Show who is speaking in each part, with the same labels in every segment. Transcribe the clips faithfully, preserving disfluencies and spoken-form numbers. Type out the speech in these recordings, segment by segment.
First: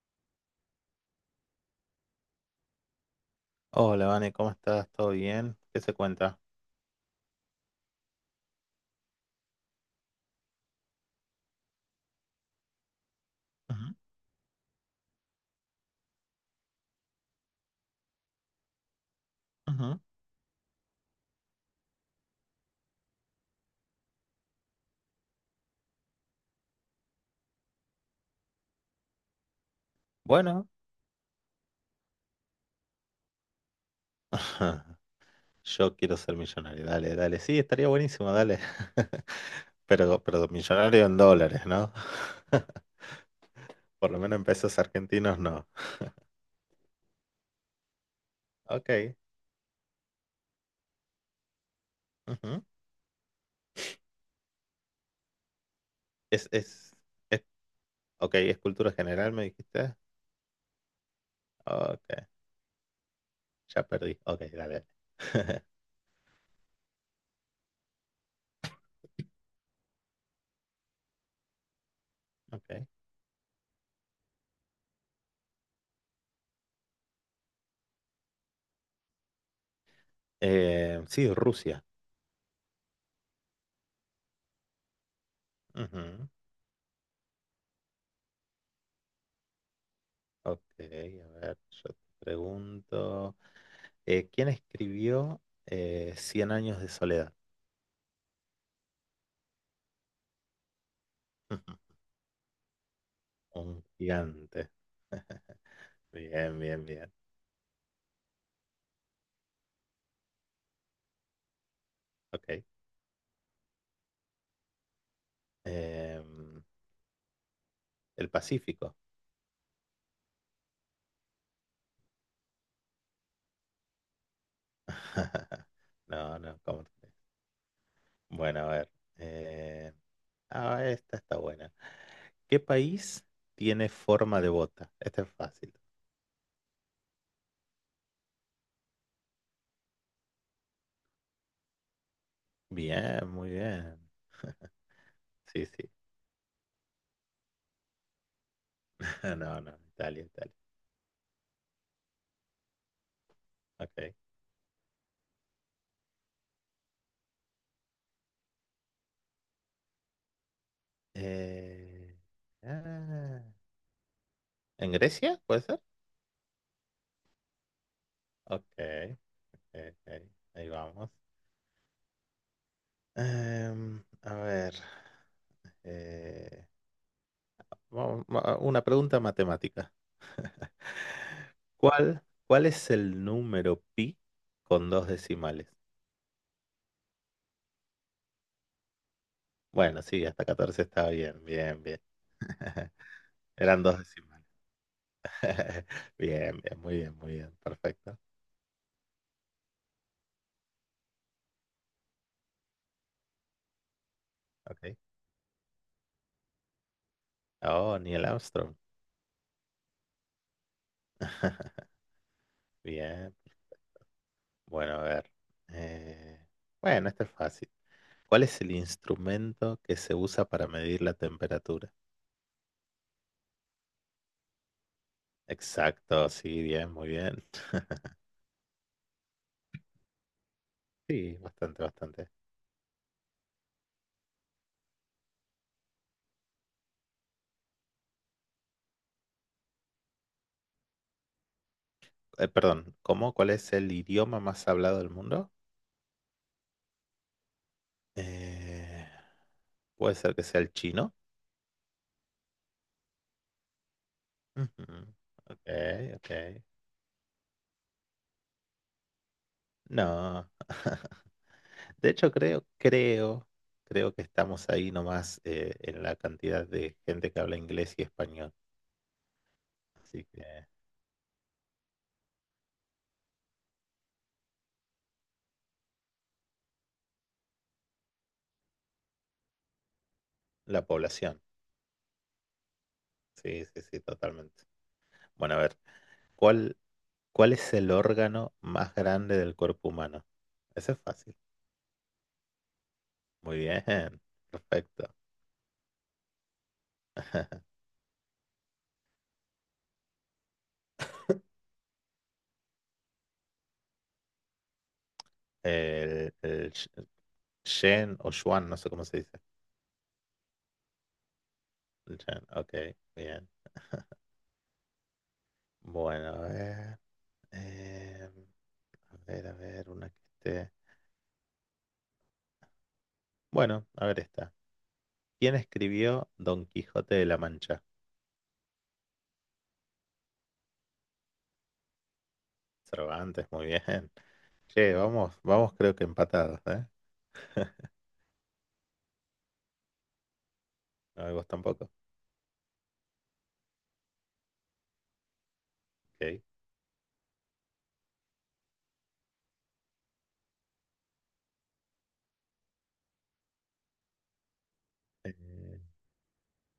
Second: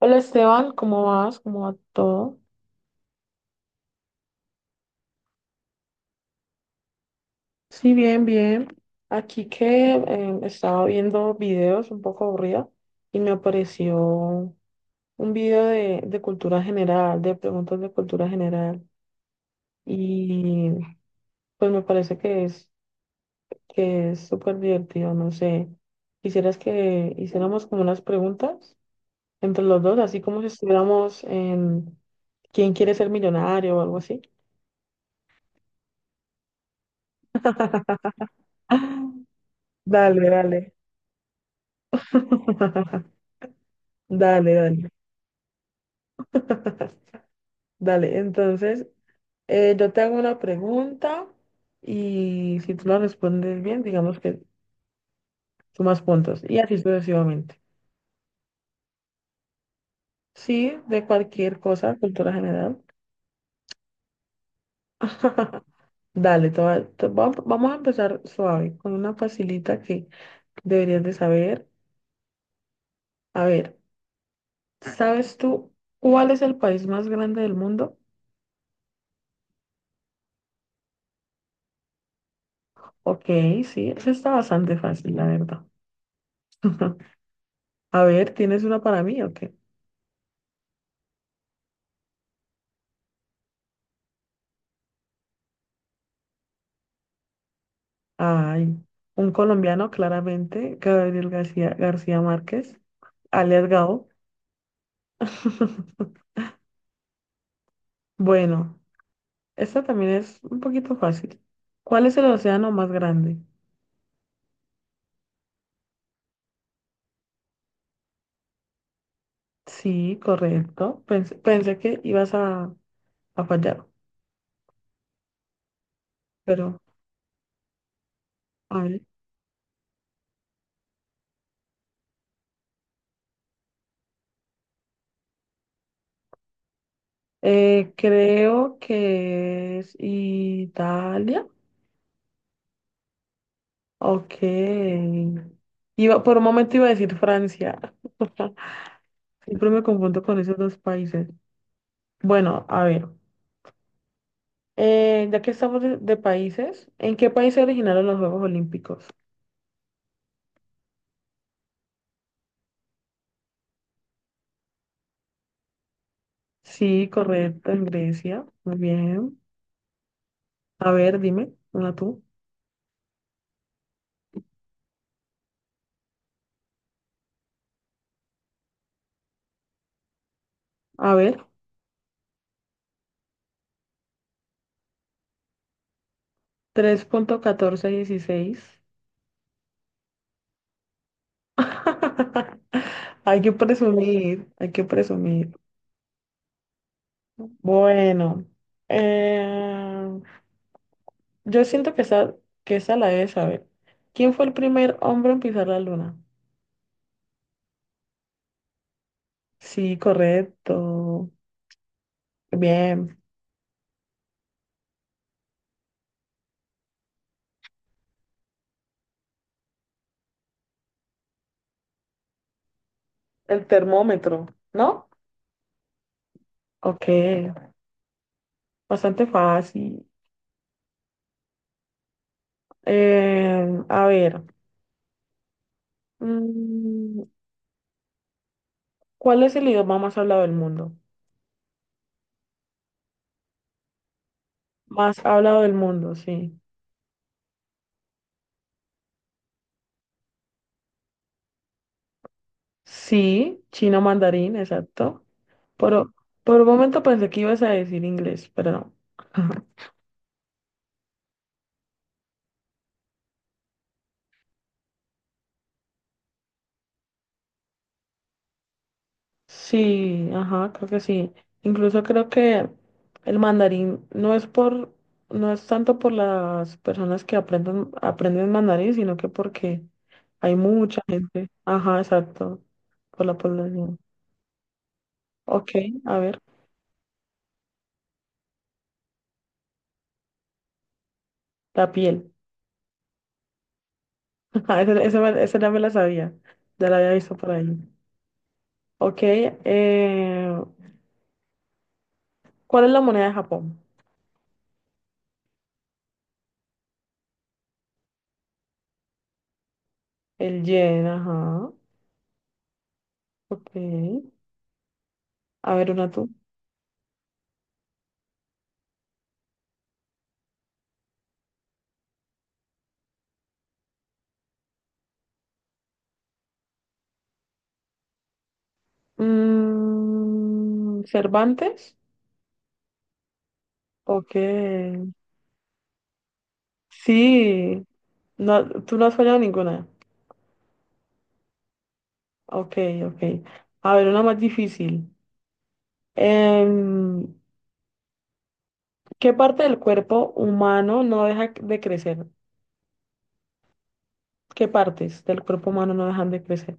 Speaker 1: Hola Esteban, ¿cómo vas? ¿Cómo va todo?
Speaker 2: Hola, Vane, ¿cómo estás? ¿Todo bien? ¿Qué se cuenta?
Speaker 1: Sí, bien, bien. Aquí que eh, estaba viendo videos un poco aburrida y me
Speaker 2: Ujú,
Speaker 1: apareció un video de, de cultura general, de preguntas de cultura general.
Speaker 2: ujú.
Speaker 1: Y pues me parece que es que es súper divertido, no sé. ¿Quisieras que hiciéramos como unas preguntas entre los dos, así como si
Speaker 2: Bueno,
Speaker 1: estuviéramos en ¿Quién quiere ser millonario o algo así?
Speaker 2: yo quiero ser millonario. Dale, dale. Sí, estaría buenísimo, dale. Pero,
Speaker 1: Dale,
Speaker 2: pero
Speaker 1: dale.
Speaker 2: millonario en dólares, ¿no? Por lo menos en
Speaker 1: Dale,
Speaker 2: pesos
Speaker 1: dale.
Speaker 2: argentinos no.
Speaker 1: Dale, entonces
Speaker 2: Ok.
Speaker 1: eh, yo te hago una pregunta y
Speaker 2: Ujú.
Speaker 1: si tú la respondes bien, digamos que sumas puntos
Speaker 2: Es,
Speaker 1: y así
Speaker 2: es, es,
Speaker 1: sucesivamente.
Speaker 2: ok, es cultura general, me dijiste.
Speaker 1: Sí, de cualquier cosa,
Speaker 2: Ok,
Speaker 1: cultura general.
Speaker 2: ya perdí. Ok, dale. dale.
Speaker 1: Dale, te va- te va- vamos a empezar suave con una facilita que deberías de saber.
Speaker 2: Ok.
Speaker 1: A ver, ¿sabes tú cuál es el país más grande del mundo?
Speaker 2: Eh, sí, Rusia.
Speaker 1: Ok, sí, eso está bastante fácil, la verdad.
Speaker 2: Ujú.
Speaker 1: A ver, ¿tienes una para mí o qué?
Speaker 2: Ok, a ver, yo te pregunto. Eh, ¿quién escribió eh, Cien años de soledad?
Speaker 1: Ay, un colombiano, claramente, Gabriel García, García Márquez, alias
Speaker 2: Un
Speaker 1: Gabo.
Speaker 2: gigante. Bien, bien, bien.
Speaker 1: Bueno, esta también es un poquito fácil. ¿Cuál es el
Speaker 2: Ok.
Speaker 1: océano más grande?
Speaker 2: Em, el Pacífico.
Speaker 1: Sí, correcto. Pensé, pensé que ibas a, a fallar,
Speaker 2: No, no,
Speaker 1: pero
Speaker 2: ¿cómo te- Bueno, a
Speaker 1: a
Speaker 2: ver.
Speaker 1: ver.
Speaker 2: eh, ah, esta está buena. ¿Qué país tiene forma de bota? Esta es fácil.
Speaker 1: Eh, creo que es Italia.
Speaker 2: Bien, muy bien.
Speaker 1: Ok.
Speaker 2: Sí, sí.
Speaker 1: Iba, por un momento iba a decir Francia.
Speaker 2: No,
Speaker 1: Siempre
Speaker 2: no,
Speaker 1: me confundo
Speaker 2: Italia,
Speaker 1: con
Speaker 2: Italia.
Speaker 1: esos dos países. Bueno, a ver.
Speaker 2: Ok.
Speaker 1: Eh, ya que estamos de, de países, ¿en qué país se originaron los Juegos Olímpicos?
Speaker 2: Eh, ah, ¿en Grecia? ¿Puede ser?
Speaker 1: Sí, correcto, en Grecia. Muy
Speaker 2: Ok,
Speaker 1: bien.
Speaker 2: ok, ok. Ahí
Speaker 1: A
Speaker 2: vamos.
Speaker 1: ver, dime, una tú.
Speaker 2: Em, a ver, eh, vamos- ma- ah, una pregunta matemática.
Speaker 1: A ver,
Speaker 2: ¿Cuál, cuál es el número pi con dos decimales?
Speaker 1: tres punto catorce dieciséis.
Speaker 2: Bueno, sí, hasta catorce está bien, bien, bien.
Speaker 1: Hay que
Speaker 2: Eran dos decimales.
Speaker 1: presumir, hay que presumir.
Speaker 2: Bien, bien, muy bien, muy bien, perfecto.
Speaker 1: Bueno, eh, yo siento que esa, que esa la debes saber. ¿Quién fue el primer
Speaker 2: ¿Ok?
Speaker 1: hombre en pisar la luna?
Speaker 2: Oh, Neil Armstrong.
Speaker 1: Sí, correcto. Bien.
Speaker 2: Bien. Bueno, a ver. eh, bueno, este es fácil. ¿Cuál es el instrumento que se usa para medir la temperatura?
Speaker 1: El termómetro, ¿no?
Speaker 2: Exacto, sí, bien,
Speaker 1: Ok.
Speaker 2: muy bien.
Speaker 1: Bastante fácil.
Speaker 2: Sí, bastante, bastante.
Speaker 1: Eh, a ver, mm, ¿cuál es el idioma más hablado del mundo?
Speaker 2: Eh, perdón, ¿cómo? ¿Cuál es el idioma más hablado del
Speaker 1: Más
Speaker 2: mundo?
Speaker 1: hablado del mundo, sí.
Speaker 2: Eh, puede ser que sea el chino.
Speaker 1: Sí, chino mandarín,
Speaker 2: Ujú.
Speaker 1: exacto.
Speaker 2: Ok,
Speaker 1: Pero
Speaker 2: ok.
Speaker 1: por un momento pensé que ibas a decir inglés, pero no.
Speaker 2: No. De hecho, creo, creo, creo que estamos ahí nomás eh, en la cantidad de gente que habla inglés y español. Así
Speaker 1: Sí,
Speaker 2: que
Speaker 1: ajá, creo que sí. Incluso creo que el mandarín no es por, no es tanto por las personas que aprenden, aprenden mandarín, sino que porque hay
Speaker 2: la
Speaker 1: mucha
Speaker 2: población.
Speaker 1: gente. Ajá, exacto, por la
Speaker 2: Sí, sí,
Speaker 1: población.
Speaker 2: sí, totalmente. Bueno, a
Speaker 1: Ok,
Speaker 2: ver,
Speaker 1: a ver,
Speaker 2: ¿cuál, cuál es el órgano más grande del cuerpo humano? Ese es fácil.
Speaker 1: la piel.
Speaker 2: Muy bien,
Speaker 1: Ajá, Esa,
Speaker 2: perfecto.
Speaker 1: esa, me- esa ya me la sabía, ya la había visto por ahí. Ok, eh, ¿cuál es la moneda de Japón?
Speaker 2: El, el Sh- Shen o Xuan, no sé cómo se dice.
Speaker 1: El yen, ajá.
Speaker 2: El Shen, ok, bien.
Speaker 1: Ok, a ver, una
Speaker 2: Bueno,
Speaker 1: tú.
Speaker 2: a ver. eh, a ver, a ver, una que esté. Bueno, a ver esta. ¿Quién escribió Don Quijote de la Mancha?
Speaker 1: Mm, Cervantes.
Speaker 2: Cervantes, muy bien.
Speaker 1: Ok,
Speaker 2: Che, vamos, vamos, creo que empatados, ¿eh?
Speaker 1: sí, no, tú no has fallado ninguna.
Speaker 2: No, vos tampoco. Ok.
Speaker 1: Ok, ok. A ver, una más difícil.
Speaker 2: Eh,
Speaker 1: Em, ¿qué parte del cuerpo humano no deja de crecer? ¿Qué partes del cuerpo humano no dejan de crecer?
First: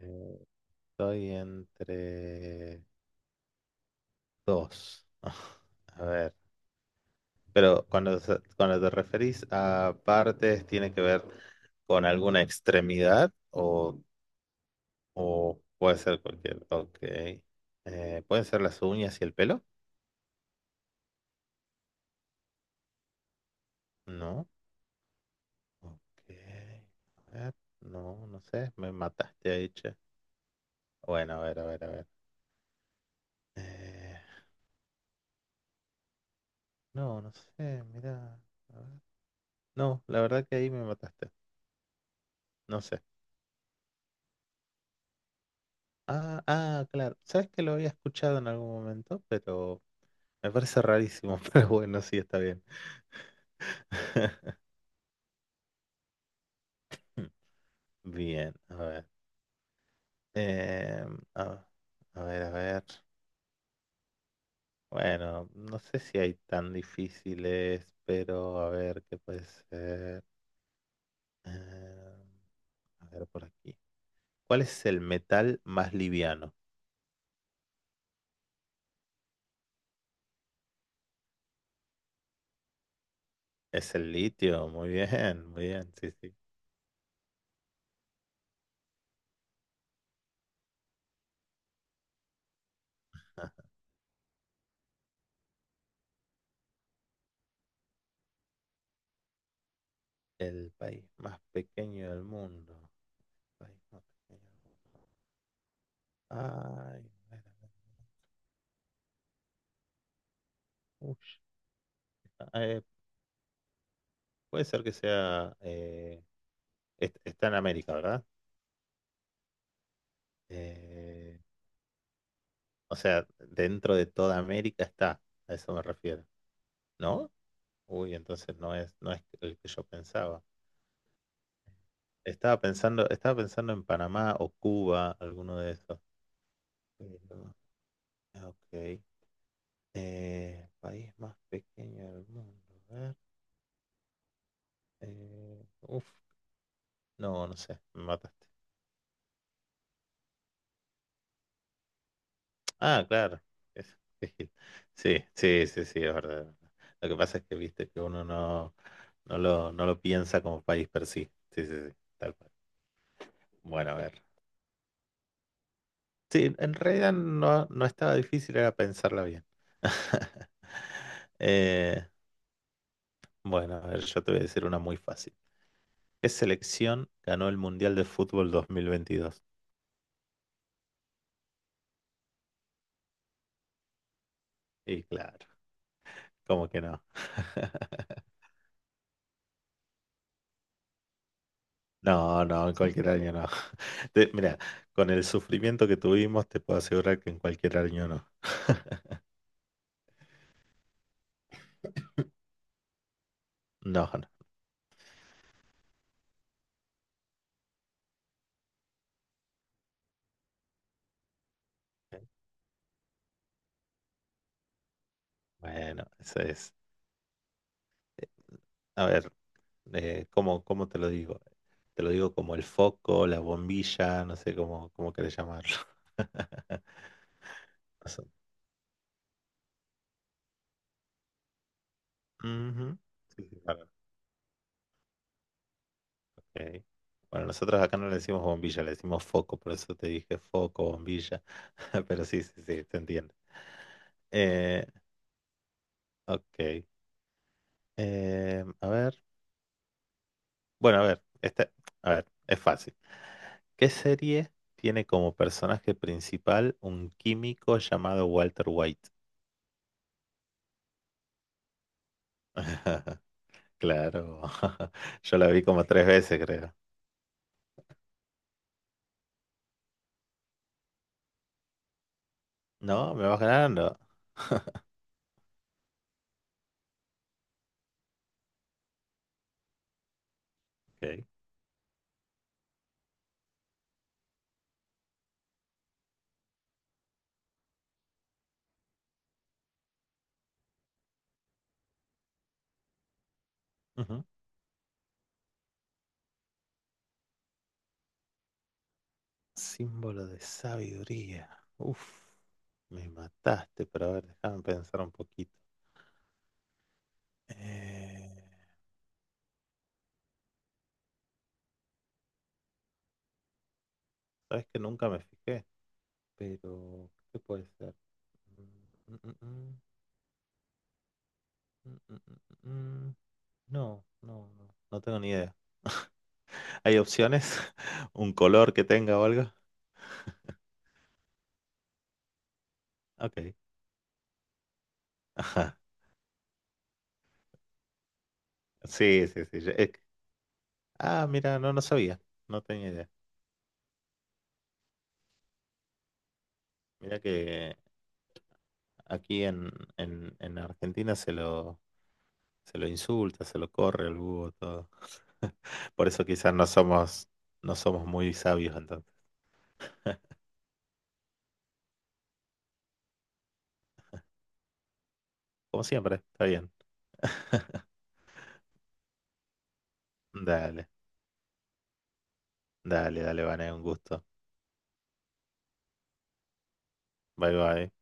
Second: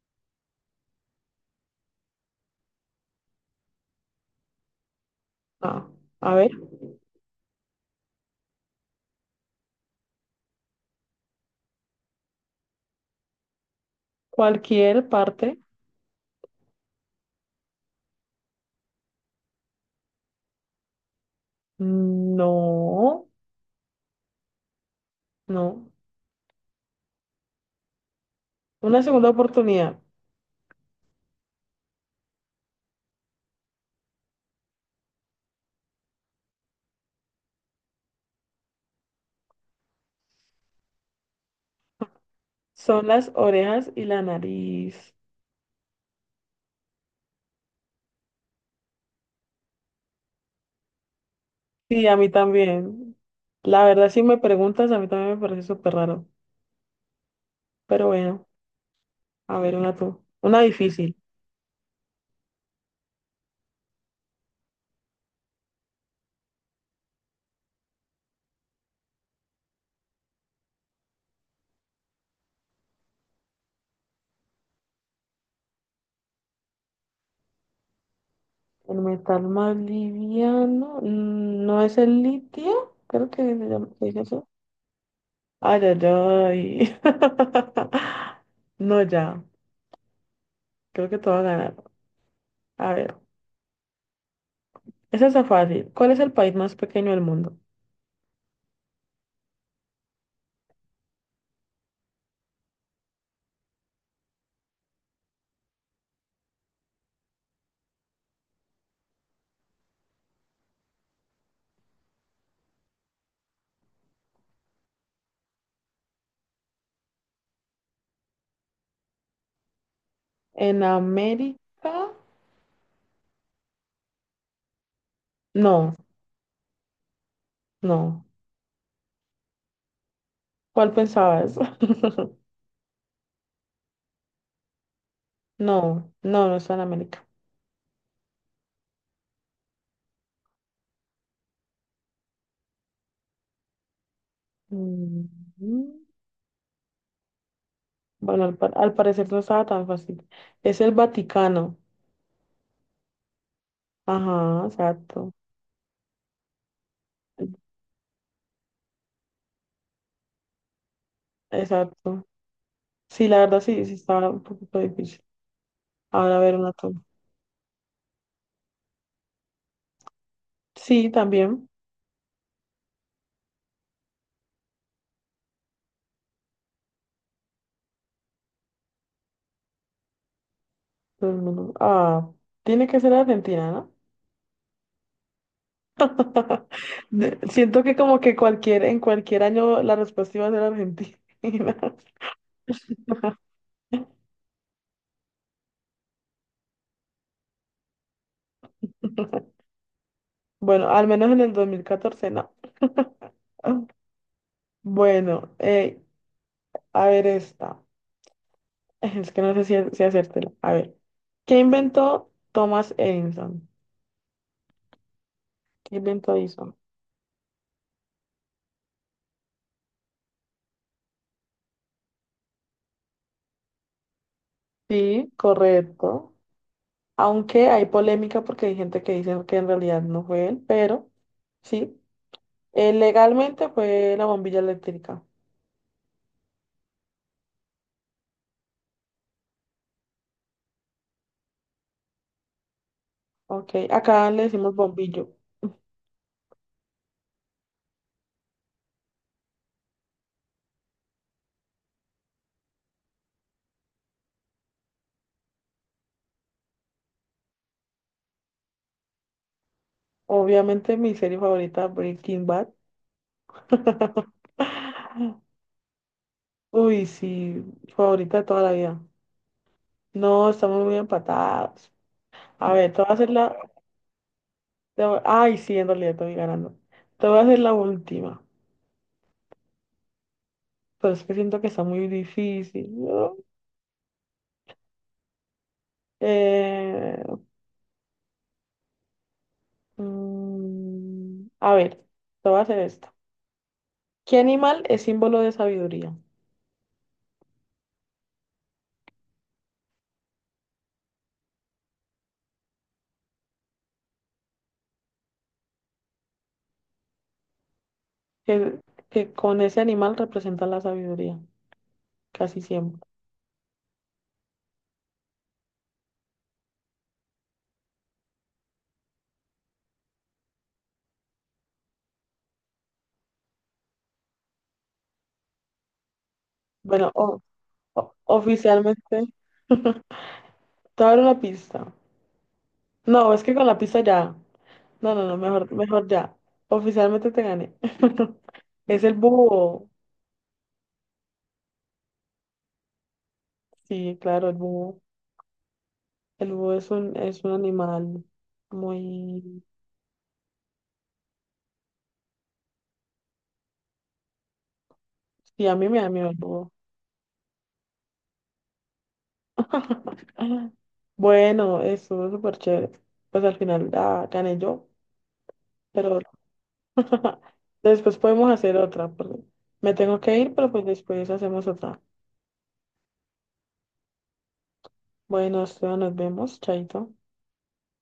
Speaker 2: eh, estoy entre dos.
Speaker 1: Ah,
Speaker 2: A ver.
Speaker 1: a ver,
Speaker 2: Pero cuando, se- cuando te referís a partes, ¿tiene que ver con alguna extremidad o,
Speaker 1: cualquier parte.
Speaker 2: o puede ser cualquier? Ok. Eh, ¿pueden ser las uñas y el pelo?
Speaker 1: No,
Speaker 2: No.
Speaker 1: no.
Speaker 2: Ok. A ver, no, no sé. Me
Speaker 1: Una segunda
Speaker 2: mataste ahí, che.
Speaker 1: oportunidad.
Speaker 2: Bueno, a ver, a ver, a ver. Eh, no, no sé. Mira. A ver. No, la verdad que ahí me mataste. No sé.
Speaker 1: Son las orejas y la nariz.
Speaker 2: Ah, ah, claro. ¿Sabes que lo había escuchado en algún momento? Pero me parece rarísimo. Pero bueno,
Speaker 1: Sí,
Speaker 2: sí,
Speaker 1: a mí
Speaker 2: está bien.
Speaker 1: también. La verdad, si me preguntas, a mí también me parece súper raro. Pero bueno,
Speaker 2: Bien, a ver.
Speaker 1: a ver, una tú. Una
Speaker 2: Eh,
Speaker 1: difícil.
Speaker 2: a, a ver, a ver. Bueno, no sé si hay tan difíciles, pero a ver qué puede ser. Eh, a ver por aquí. ¿Cuál es el metal más liviano?
Speaker 1: El metal más liviano, mm, no, es el litio, creo que se llama,
Speaker 2: Es
Speaker 1: se
Speaker 2: el
Speaker 1: dice eso.
Speaker 2: litio, muy bien, muy
Speaker 1: Ay,
Speaker 2: bien,
Speaker 1: ay,
Speaker 2: sí, sí.
Speaker 1: ay. No, ya. Creo que te voy a ganar. A ver. Esa está fácil. ¿Cuál es el país más pequeño del mundo?
Speaker 2: El país más pequeño del mundo. País más pequeño del mundo. Ay, a ver, a ver. Ush. Eh, puede ser que sea... eh, est- está en América, ¿verdad?
Speaker 1: ¿En
Speaker 2: Eh,
Speaker 1: América?
Speaker 2: O sea, dentro de toda América está, a eso me
Speaker 1: No,
Speaker 2: refiero, ¿no? Uy,
Speaker 1: no.
Speaker 2: entonces no es, no es el que yo pensaba.
Speaker 1: ¿Cuál pensabas?
Speaker 2: Estaba pensando, estaba pensando en Panamá o Cuba, alguno de esos.
Speaker 1: No, no, no está en
Speaker 2: Pero,
Speaker 1: América.
Speaker 2: ah, ok. Eh, país más pequeño del mundo. A ver.
Speaker 1: Mm,
Speaker 2: eh, uf, no, no sé, me
Speaker 1: Bueno,
Speaker 2: mataste.
Speaker 1: al, pa- al parecer no estaba tan fácil. Es el Vaticano.
Speaker 2: Ah, claro. es-
Speaker 1: Ajá,
Speaker 2: Sí,
Speaker 1: exacto.
Speaker 2: sí, sí, sí, es verdad. Es verdad. Lo que pasa es que viste que uno no, no lo, no lo piensa como país per sí. Sí, sí, sí,
Speaker 1: Exacto.
Speaker 2: tal cual.
Speaker 1: Sí, la verdad sí,
Speaker 2: Bueno,
Speaker 1: sí
Speaker 2: a ver.
Speaker 1: estaba un poquito difícil. Ahora a
Speaker 2: Sí,
Speaker 1: ver una
Speaker 2: en
Speaker 1: toma.
Speaker 2: realidad no, no estaba difícil, era pensarla bien.
Speaker 1: Sí, también.
Speaker 2: Eh, bueno, a ver, yo te voy a decir una muy fácil. ¿Qué selección ganó el Mundial de Fútbol dos mil veintidós?
Speaker 1: Todo el mundo- Ah, tiene que ser Argentina, ¿no?
Speaker 2: Y claro, ¿cómo que no?
Speaker 1: De- Siento que como que cualquier, en cualquier año la respuesta iba a ser Argentina.
Speaker 2: No, no, en cualquier año no. Te- mira, con el sufrimiento que tuvimos, te puedo asegurar que en cualquier año no.
Speaker 1: Bueno, al menos en el dos mil catorce, no. Ah,
Speaker 2: No, no.
Speaker 1: bueno, eh, a ver esta. Es que no sé si, si hacértela. A ver. ¿Qué inventó Thomas Edison? ¿Qué
Speaker 2: Bueno,
Speaker 1: inventó
Speaker 2: eso es.
Speaker 1: Edison?
Speaker 2: eh, A ver, eh, ¿cómo, cómo te lo digo? Te lo digo como el foco, la bombilla, no sé cómo, cómo
Speaker 1: Sí,
Speaker 2: querés llamarlo.
Speaker 1: correcto. Aunque hay
Speaker 2: Noso-
Speaker 1: polémica porque hay gente que dice que en realidad no fue él, pero sí. Eh,
Speaker 2: Ujú. Sí, sí,
Speaker 1: legalmente
Speaker 2: para-
Speaker 1: fue la bombilla eléctrica.
Speaker 2: ok. Bueno, nosotros acá no le decimos bombilla, le decimos foco, por eso te dije foco, bombilla, pero sí, sí, sí, te entiendo.
Speaker 1: Ok, acá le decimos
Speaker 2: Eh,
Speaker 1: bombillo.
Speaker 2: ok. Eh, a ver. Bueno, a ver, este, a ver, es fácil. ¿Qué serie tiene como personaje principal un químico llamado Walter White?
Speaker 1: Obviamente mi serie favorita, Breaking Bad.
Speaker 2: Claro, yo la vi como tres veces, creo.
Speaker 1: Uy, sí, favorita de toda la vida. No, estamos muy empatados. A ver, te voy a
Speaker 2: No, me
Speaker 1: hacer
Speaker 2: vas
Speaker 1: la...
Speaker 2: ganando.
Speaker 1: te voy- ay, sí, en realidad estoy ganando. Te voy a hacer la última. Pero es
Speaker 2: Ok.
Speaker 1: que siento que está muy difícil, ¿no? Eh, mm, a ver, te voy a hacer esto.
Speaker 2: Ujú.
Speaker 1: ¿Qué animal es símbolo de sabiduría?
Speaker 2: Símbolo de sabiduría. Uf, me mataste, pero a ver, déjame pensar un poquito. Eh,
Speaker 1: Que, que con ese animal representa la sabiduría, casi siempre.
Speaker 2: sabes que nunca me fijé, pero ¿qué puede ser? Mm, mm, mm, mm, mm, mm, mm. Mm. No, no, no, no tengo ni idea. ¿Hay
Speaker 1: Bueno, o-
Speaker 2: opciones?
Speaker 1: O-
Speaker 2: ¿Un color que tenga o
Speaker 1: oficialmente.
Speaker 2: algo?
Speaker 1: Te voy a dar una pista. No, es
Speaker 2: Ok.
Speaker 1: que con la pista ya. No, no, no, mejor,
Speaker 2: Ajá.
Speaker 1: mejor ya. Oficialmente te gané. Es el
Speaker 2: Sí, sí, sí. yo-
Speaker 1: búho.
Speaker 2: eh, ah, mira, no, no sabía. No tenía idea.
Speaker 1: Sí, claro, el búho. El búho es un,
Speaker 2: Mira
Speaker 1: es un
Speaker 2: que
Speaker 1: animal
Speaker 2: aquí
Speaker 1: muy...
Speaker 2: en, en, en Argentina se lo, se lo insulta, se lo corre el búho, todo.
Speaker 1: Sí, a mí me
Speaker 2: Por
Speaker 1: da
Speaker 2: eso
Speaker 1: miedo el
Speaker 2: quizás no
Speaker 1: búho.
Speaker 2: somos, no somos muy sabios entonces.
Speaker 1: Bueno, estuvo súper chévere. Pues al final ah, gané yo,
Speaker 2: Como siempre,
Speaker 1: pero
Speaker 2: está bien.
Speaker 1: después podemos hacer otra, porque me tengo que ir, pero pues
Speaker 2: Dale,
Speaker 1: después hacemos otra.
Speaker 2: dale, dale, Vané, un gusto.
Speaker 1: Bueno, Esteban, nos vemos, chaito.
Speaker 2: Bye bye.